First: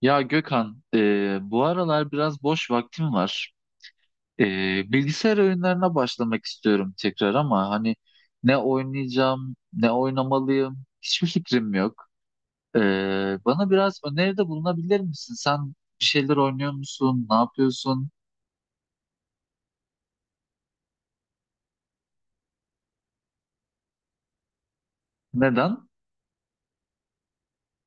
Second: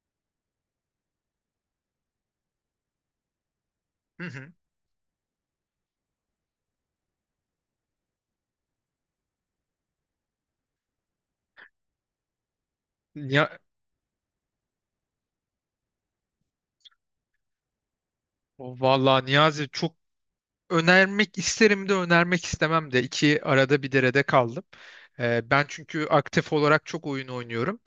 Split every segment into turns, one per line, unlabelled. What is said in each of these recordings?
Ya Gökhan, bu aralar biraz boş vaktim var.
Hı
E,
hı.
Bilgisayar oyunlarına başlamak istiyorum tekrar ama hani ne oynayacağım, ne oynamalıyım, hiçbir fikrim yok. E,
Ya,
Bana biraz öneride bulunabilir misin? Sen bir şeyler oynuyor musun? Ne yapıyorsun?
vallahi Niyazi çok önermek isterim de önermek istemem de iki arada bir derede kaldım. Ben
Neden?
çünkü aktif olarak çok oyun oynuyorum.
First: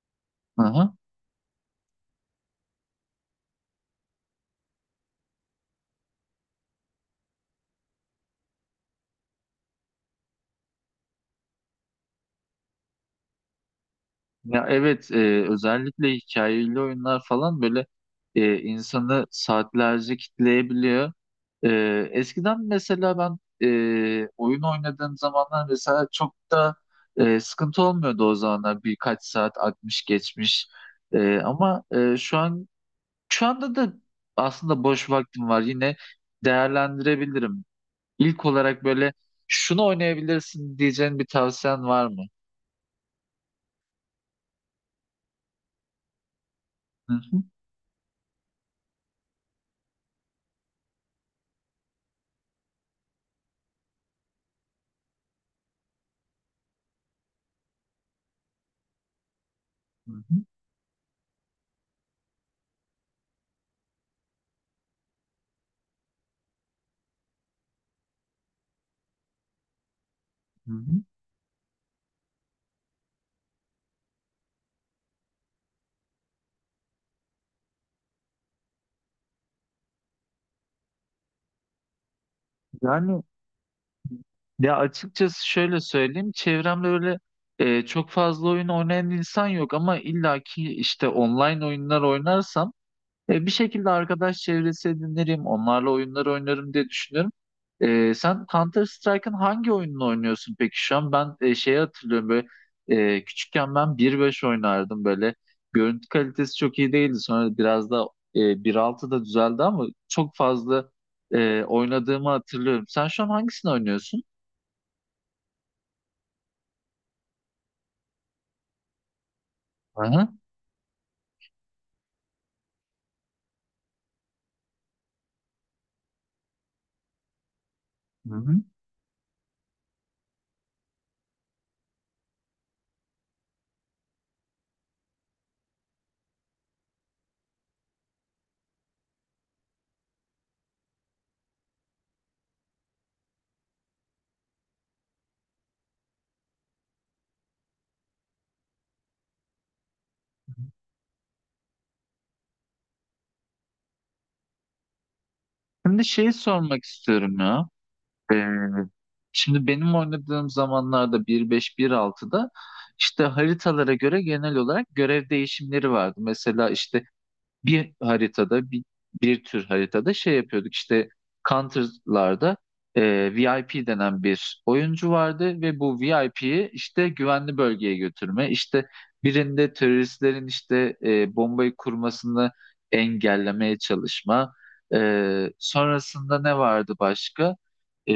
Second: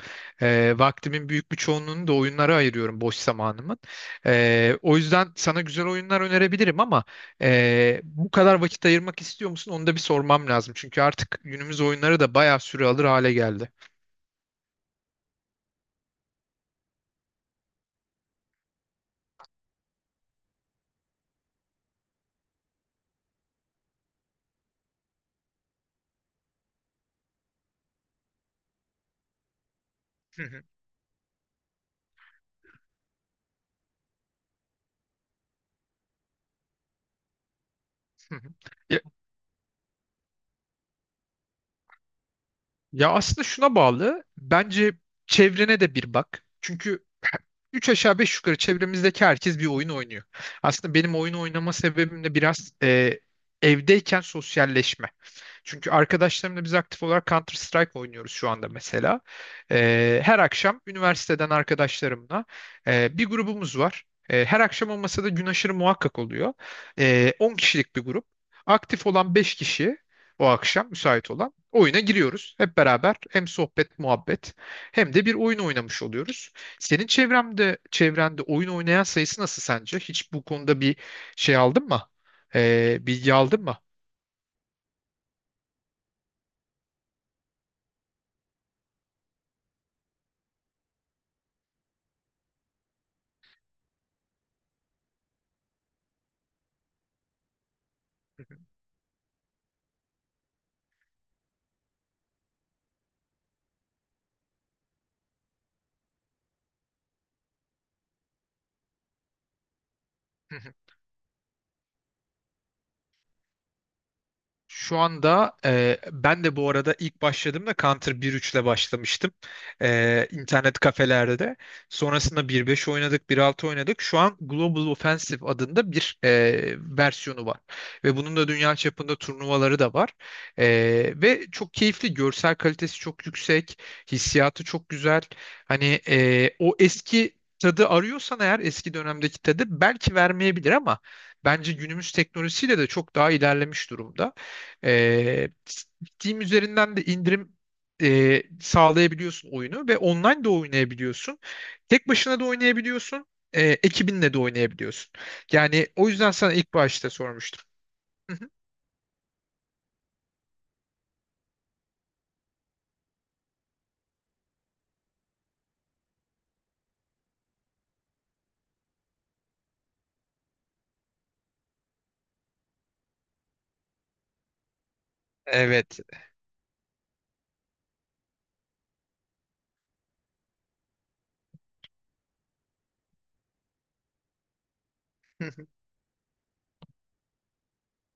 Hı hı.
Vaktimin büyük bir çoğunluğunu da oyunlara ayırıyorum boş zamanımın. O yüzden sana güzel oyunlar önerebilirim ama bu kadar vakit ayırmak istiyor musun? Onu da bir sormam lazım. Çünkü artık günümüz oyunları da bayağı süre alır hale geldi.
Ya evet, özellikle hikayeli oyunlar falan böyle insanı saatlerce kitleyebiliyor. E, Eskiden mesela ben oyun oynadığım zamanlar mesela çok da sıkıntı olmuyordu o zamanlar, birkaç saat akmış
Hı hı,
geçmiş. Ama şu an şu anda da aslında boş vaktim var, yine değerlendirebilirim.
hı
İlk
hı.
olarak böyle şunu oynayabilirsin diyeceğin bir tavsiyen var mı?
Ya aslında şuna bağlı. Bence çevrene de bir bak. Çünkü
Hı hı,
üç aşağı beş yukarı çevremizdeki herkes bir oyun oynuyor. Aslında benim oyun oynama sebebim de biraz evdeyken sosyalleşme. Çünkü arkadaşlarımla biz aktif olarak Counter Strike oynuyoruz şu anda mesela.
hı
Her
hı,
akşam üniversiteden arkadaşlarımla bir grubumuz var. Her akşam olmasa da gün aşırı muhakkak oluyor. 10 kişilik bir grup. Aktif olan 5 kişi o
hı
akşam
hı.
müsait olan. Oyuna giriyoruz. Hep beraber hem sohbet, muhabbet hem de bir oyun oynamış oluyoruz. Senin çevremde, çevrende oyun oynayan sayısı nasıl sence? Hiç bu konuda bir şey aldın mı?
Yani
Bilgi aldın mı?
Ya açıkçası şöyle söyleyeyim, çevremde öyle çok fazla oyun oynayan insan yok ama illaki işte online oyunlar oynarsam bir şekilde arkadaş çevresi edinirim, onlarla oyunlar oynarım diye düşünüyorum.
Hı
Sen Counter Strike'ın hangi oyununu oynuyorsun peki şu an? Ben şeyi hatırlıyorum böyle, küçükken ben bir beş oynardım böyle. Görüntü kalitesi çok iyi değildi. Sonra biraz da bir altı da düzeldi ama çok
hı.
fazla oynadığımı hatırlıyorum. Sen şu an hangisini oynuyorsun?
Şu anda ben de bu arada ilk başladığımda Counter 1.3 ile başlamıştım. İnternet kafelerde de. Sonrasında 1.5 oynadık, 1.6 oynadık. Şu an Global Offensive adında bir versiyonu var. Ve
Hı
bunun da
hı.
dünya çapında turnuvaları da var. E, Ve çok keyifli. Görsel kalitesi çok yüksek. Hissiyatı çok güzel. Hani o eski tadı arıyorsan eğer eski dönemdeki tadı belki vermeyebilir ama bence günümüz teknolojisiyle de çok daha ilerlemiş durumda. Ee, Steam üzerinden de indirim sağlayabiliyorsun oyunu ve online de oynayabiliyorsun. Tek başına da oynayabiliyorsun. Ekibinle de oynayabiliyorsun. Yani
Şimdi
o yüzden
şeyi
sana ilk
sormak
başta
istiyorum
sormuştum.
ya.
Hı
Ee,
hı,
şimdi benim oynadığım zamanlarda bir beş bir altıda işte haritalara göre genel olarak görev değişimleri vardı. Mesela işte bir haritada bir, bir tür haritada şey yapıyorduk işte, Counter'larda VIP denen bir oyuncu vardı ve
evet.
bu VIP'yi işte güvenli bölgeye götürme, işte birinde teröristlerin işte bombayı kurmasını engellemeye çalışma.
Hı hı.
Sonrasında ne vardı başka? E,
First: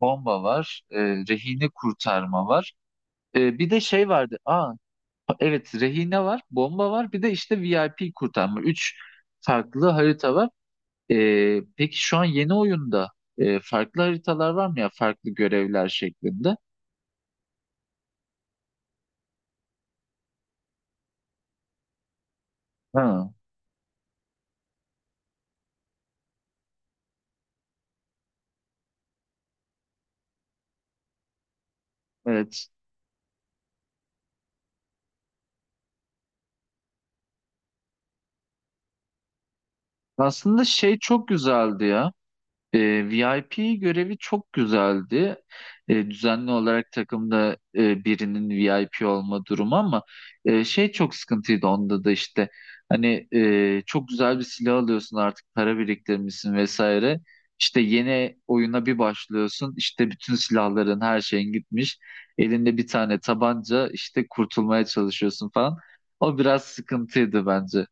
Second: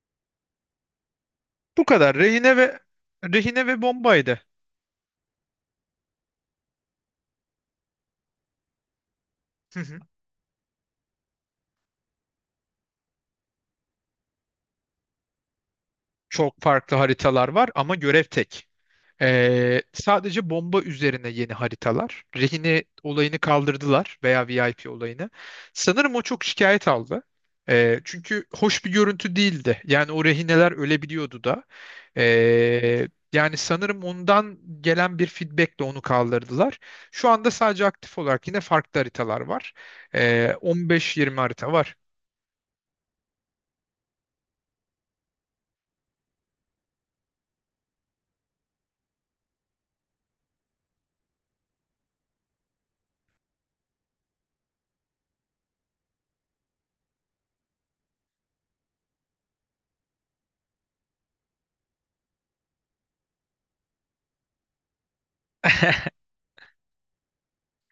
Bomba var, rehini
Bu kadar.
kurtarma
Rehine
var,
ve Rehine
Bir de
ve
şey vardı,
Bombay'dı.
aa evet, rehine var, bomba var, bir de işte VIP kurtarma. Üç
Hı
farklı
hı.
harita var. Peki şu an yeni oyunda farklı haritalar var mı ya? Farklı görevler şeklinde.
Çok farklı haritalar var ama görev tek. Sadece bomba üzerine yeni haritalar. Rehine
Ha,
olayını kaldırdılar veya VIP olayını. Sanırım o çok şikayet aldı. Çünkü hoş bir görüntü değildi. Yani o rehineler ölebiliyordu da.
evet.
Ee, Yani sanırım ondan gelen bir feedbackle onu kaldırdılar. Şu anda sadece aktif olarak yine farklı haritalar var.
Aslında şey çok
15-20 harita
güzeldi
var.
ya. E, VIP görevi çok güzeldi. Düzenli olarak takımda birinin VIP olma durumu ama şey çok sıkıntıydı onda da işte. Hani çok güzel bir silah alıyorsun, artık para biriktirmişsin vesaire. İşte yeni oyuna bir başlıyorsun, işte bütün silahların her şeyin gitmiş. Elinde bir tane tabanca işte kurtulmaya çalışıyorsun falan. O biraz sıkıntıydı bence.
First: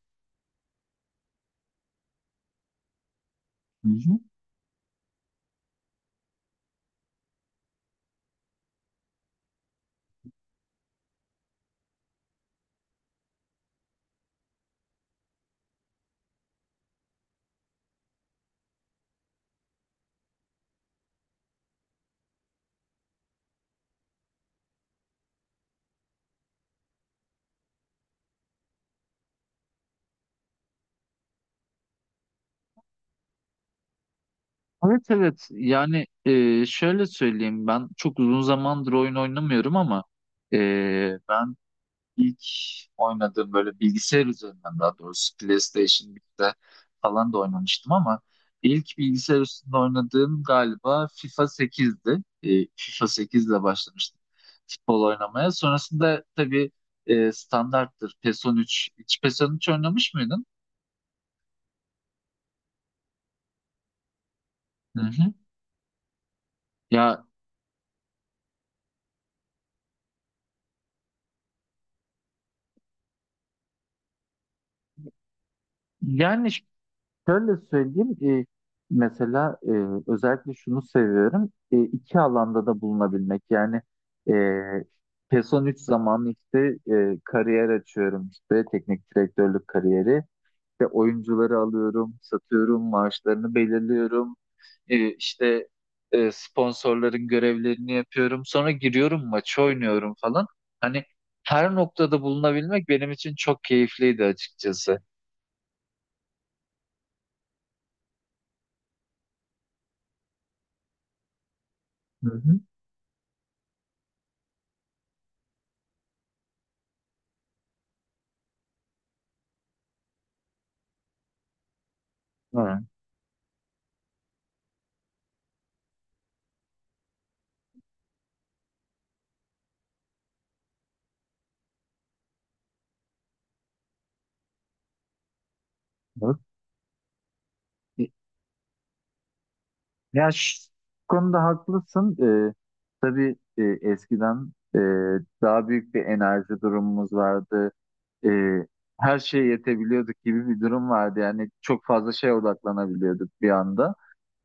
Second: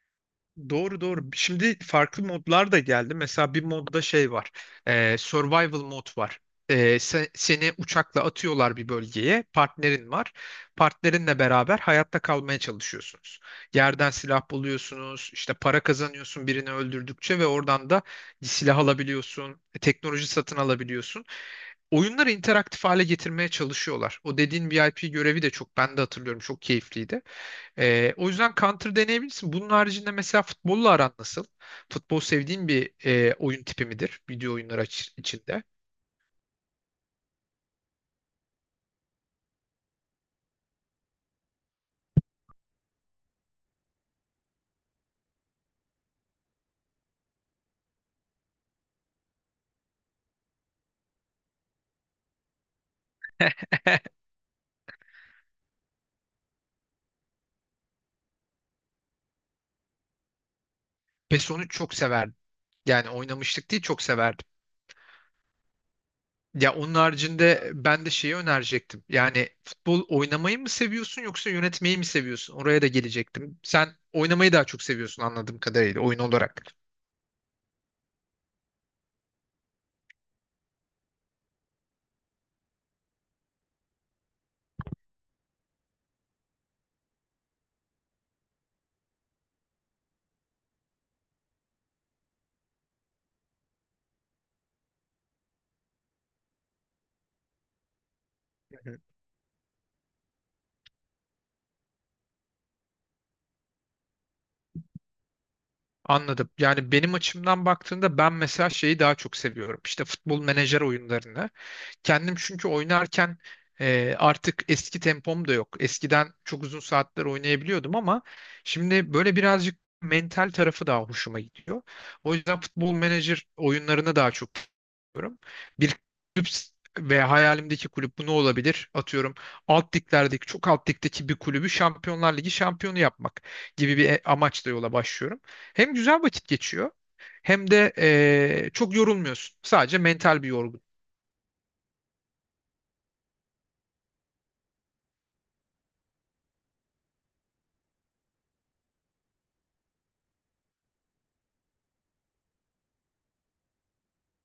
Doğru doğru. Şimdi farklı modlar da geldi. Mesela bir modda şey var. Survival mod var. Seni uçakla atıyorlar bir bölgeye. Partnerin var. Partnerinle beraber hayatta kalmaya çalışıyorsunuz. Yerden silah buluyorsunuz. İşte para kazanıyorsun birini öldürdükçe ve oradan da silah alabiliyorsun. Teknoloji satın alabiliyorsun. Oyunları interaktif hale getirmeye çalışıyorlar. O dediğin VIP görevi de çok ben de hatırlıyorum çok keyifliydi. O yüzden counter deneyebilirsin. Bunun haricinde mesela futbolla aran nasıl? Futbol sevdiğin bir oyun tipi midir?
Evet evet,
İçinde.
yani şöyle söyleyeyim, ben çok uzun zamandır oyun oynamıyorum ama e, ben ilk oynadığım böyle bilgisayar üzerinden, daha doğrusu PlayStation 1'de falan da oynamıştım ama ilk bilgisayar üstünde oynadığım galiba FIFA 8'di. FIFA 8 ile başlamıştım futbol oynamaya. Sonrasında tabii standarttır PES 13. Hiç PES 13 oynamış mıydın?
PES onu çok severdim. Yani oynamıştık değil çok severdim.
Hı hı.
Ya onun
Ya
haricinde ben de şeyi önerecektim. Yani futbol oynamayı mı seviyorsun yoksa yönetmeyi mi seviyorsun? Oraya da gelecektim. Sen oynamayı daha çok seviyorsun anladığım kadarıyla oyun
yani
olarak.
Şöyle söyleyeyim, mesela özellikle şunu seviyorum, iki alanda da bulunabilmek. Yani e, PESON 3 zamanı işte kariyer açıyorum işte, teknik direktörlük kariyeri. İşte oyuncuları alıyorum, satıyorum, maaşlarını belirliyorum. E, işte sponsorların görevlerini yapıyorum. Sonra
Hı hı.
giriyorum, maçı oynuyorum falan. Hani her noktada bulunabilmek benim için çok keyifliydi açıkçası.
Anladım. Yani benim açımdan baktığında ben mesela şeyi daha çok seviyorum. İşte futbol menajer oyunlarını.
Hı
Kendim
hı.
çünkü oynarken artık eski tempom da yok. Eskiden çok uzun saatler oynayabiliyordum ama şimdi böyle birazcık mental tarafı daha hoşuma gidiyor. O yüzden
Hı.
futbol menajer oyunlarına daha çok seviyorum ve hayalimdeki kulüp bu ne olabilir? Atıyorum alt liglerdeki çok alt ligdeki bir kulübü Şampiyonlar Ligi şampiyonu yapmak gibi bir amaçla yola başlıyorum. Hem güzel
Evet.
vakit geçiyor hem de çok yorulmuyorsun. Sadece
Ya
mental bir
şu
yorgun.
konuda haklısın. Ee, tabii eskiden daha büyük bir enerji durumumuz vardı. Ee, her şeye yetebiliyorduk gibi bir durum vardı. Yani çok fazla şeye odaklanabiliyorduk bir anda.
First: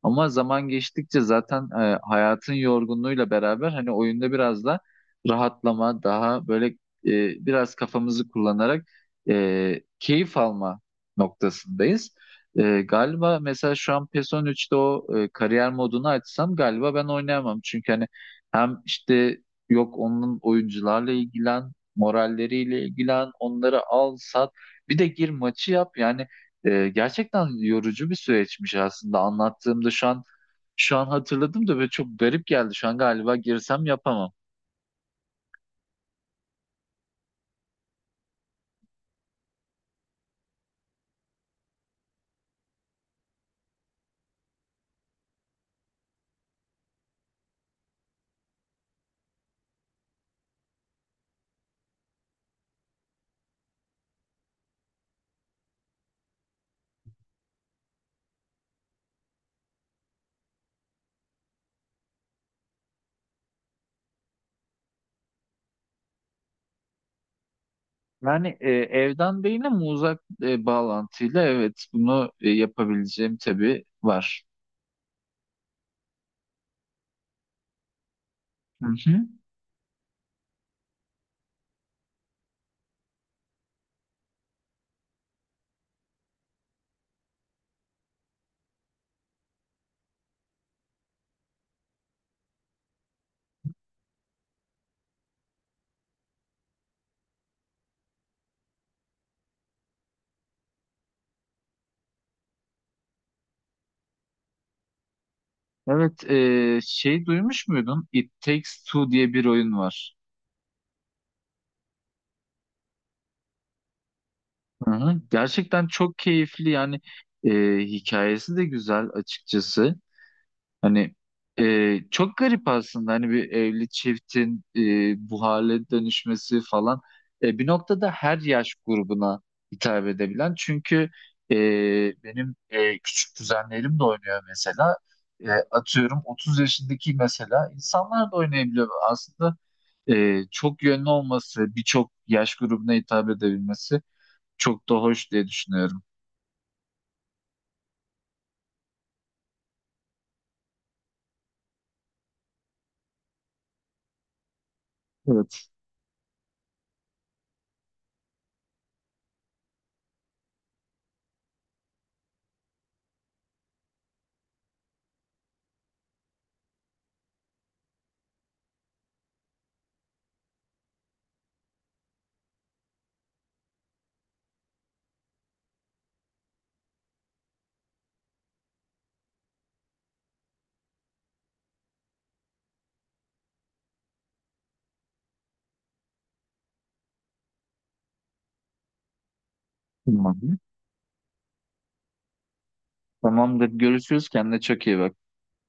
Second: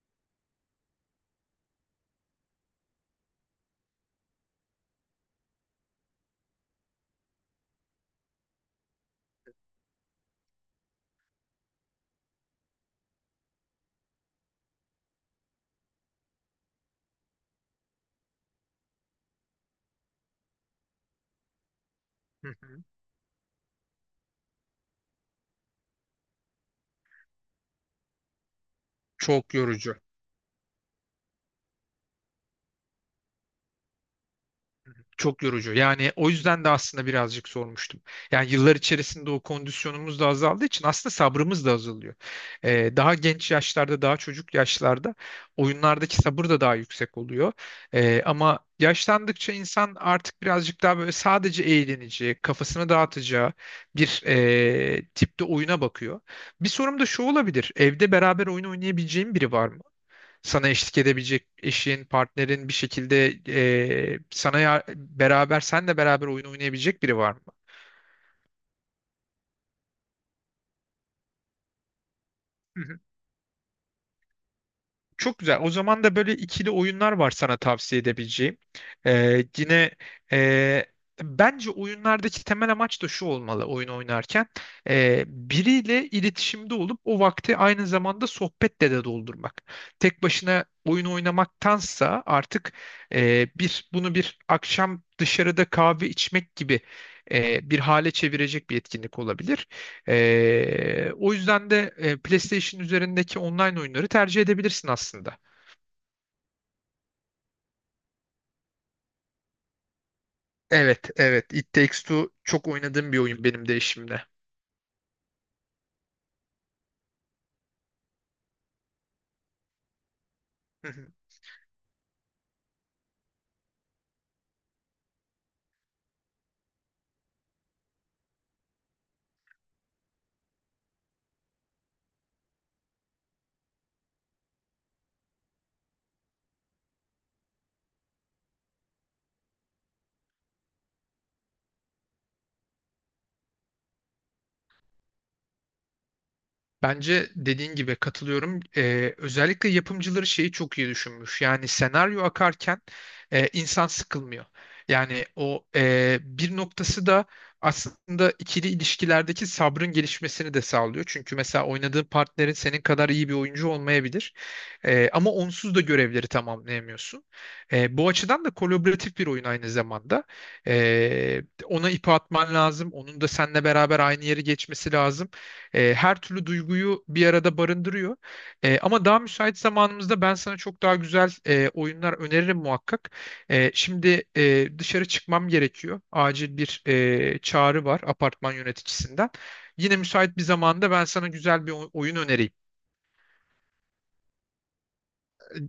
Ama zaman geçtikçe zaten hayatın yorgunluğuyla beraber hani oyunda biraz da rahatlama, daha böyle biraz kafamızı kullanarak keyif alma noktasındayız. Galiba mesela şu an PES 13'te o kariyer modunu açsam galiba ben oynayamam. Çünkü hani hem işte yok, onun oyuncularla ilgilen,
Hı
moralleriyle
hı.
ilgilen, onları al, sat, bir de gir maçı yap, yani gerçekten yorucu bir süreçmiş aslında,
Çok
anlattığımda
yorucu.
şu an hatırladım da böyle çok garip geldi. Şu an galiba girsem yapamam.
Çok yorucu. Yani o yüzden de aslında birazcık sormuştum. Yani yıllar içerisinde o kondisyonumuz da azaldığı için aslında sabrımız da azalıyor. Daha genç yaşlarda, daha çocuk yaşlarda oyunlardaki sabır da daha yüksek oluyor. Ama yaşlandıkça insan artık birazcık daha böyle sadece eğleneceği, kafasını dağıtacağı bir tipte oyuna bakıyor. Bir sorum da şu olabilir. Evde beraber oyun oynayabileceğim biri var mı? Sana eşlik edebilecek eşin, partnerin bir şekilde sana senle beraber oyun oynayabilecek biri var mı?
Yani evden değil ama uzak bağlantıyla evet, bunu yapabileceğim tabii var.
Çok güzel. O zaman da böyle ikili oyunlar var sana tavsiye edebileceğim.
Hı hı.
Ee, yine e, Bence oyunlardaki temel amaç da şu olmalı oyun oynarken. Biriyle iletişimde olup o vakti aynı zamanda sohbetle de doldurmak. Tek başına oyun oynamaktansa artık e, bir bunu bir akşam dışarıda kahve içmek gibi bir hale çevirecek bir etkinlik olabilir. O yüzden de PlayStation üzerindeki online oyunları tercih edebilirsin aslında.
Evet, şey duymuş muydun? It Takes Two diye bir oyun var.
Evet, evet. It Takes Two çok oynadığım bir oyun benim de eşimde.
Hı hı. Gerçekten çok keyifli, yani hikayesi de güzel açıkçası. Hani çok garip aslında, hani bir evli çiftin bu hale dönüşmesi falan. Bir noktada her yaş grubuna hitap edebilen, çünkü e, benim küçük kuzenlerim de oynuyor mesela. Atıyorum, 30 yaşındaki mesela insanlar da oynayabiliyor aslında, çok yönlü olması, birçok yaş grubuna hitap edebilmesi çok da hoş diye düşünüyorum.
Bence dediğin gibi katılıyorum. Özellikle yapımcıları şeyi çok iyi düşünmüş. Yani senaryo akarken insan sıkılmıyor. Yani o
Evet.
bir noktası da aslında ikili ilişkilerdeki sabrın gelişmesini de sağlıyor. Çünkü mesela oynadığın partnerin senin kadar iyi bir oyuncu olmayabilir. Ama onsuz da görevleri tamamlayamıyorsun. Bu açıdan da kolaboratif bir oyun aynı zamanda. Ona ipi atman lazım. Onun da seninle beraber aynı yeri geçmesi lazım. Her türlü duyguyu bir arada barındırıyor. Ama daha müsait zamanımızda ben sana çok daha güzel oyunlar öneririm muhakkak. Şimdi dışarı çıkmam gerekiyor. Acil bir çağrı var apartman yöneticisinden. Yine müsait bir
Tamamdır.
zamanda ben sana güzel bir oyun önereyim.
Tamamdır. Görüşürüz. Kendine çok iyi bak.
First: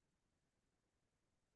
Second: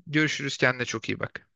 Görüşürüz kendine çok iyi bak.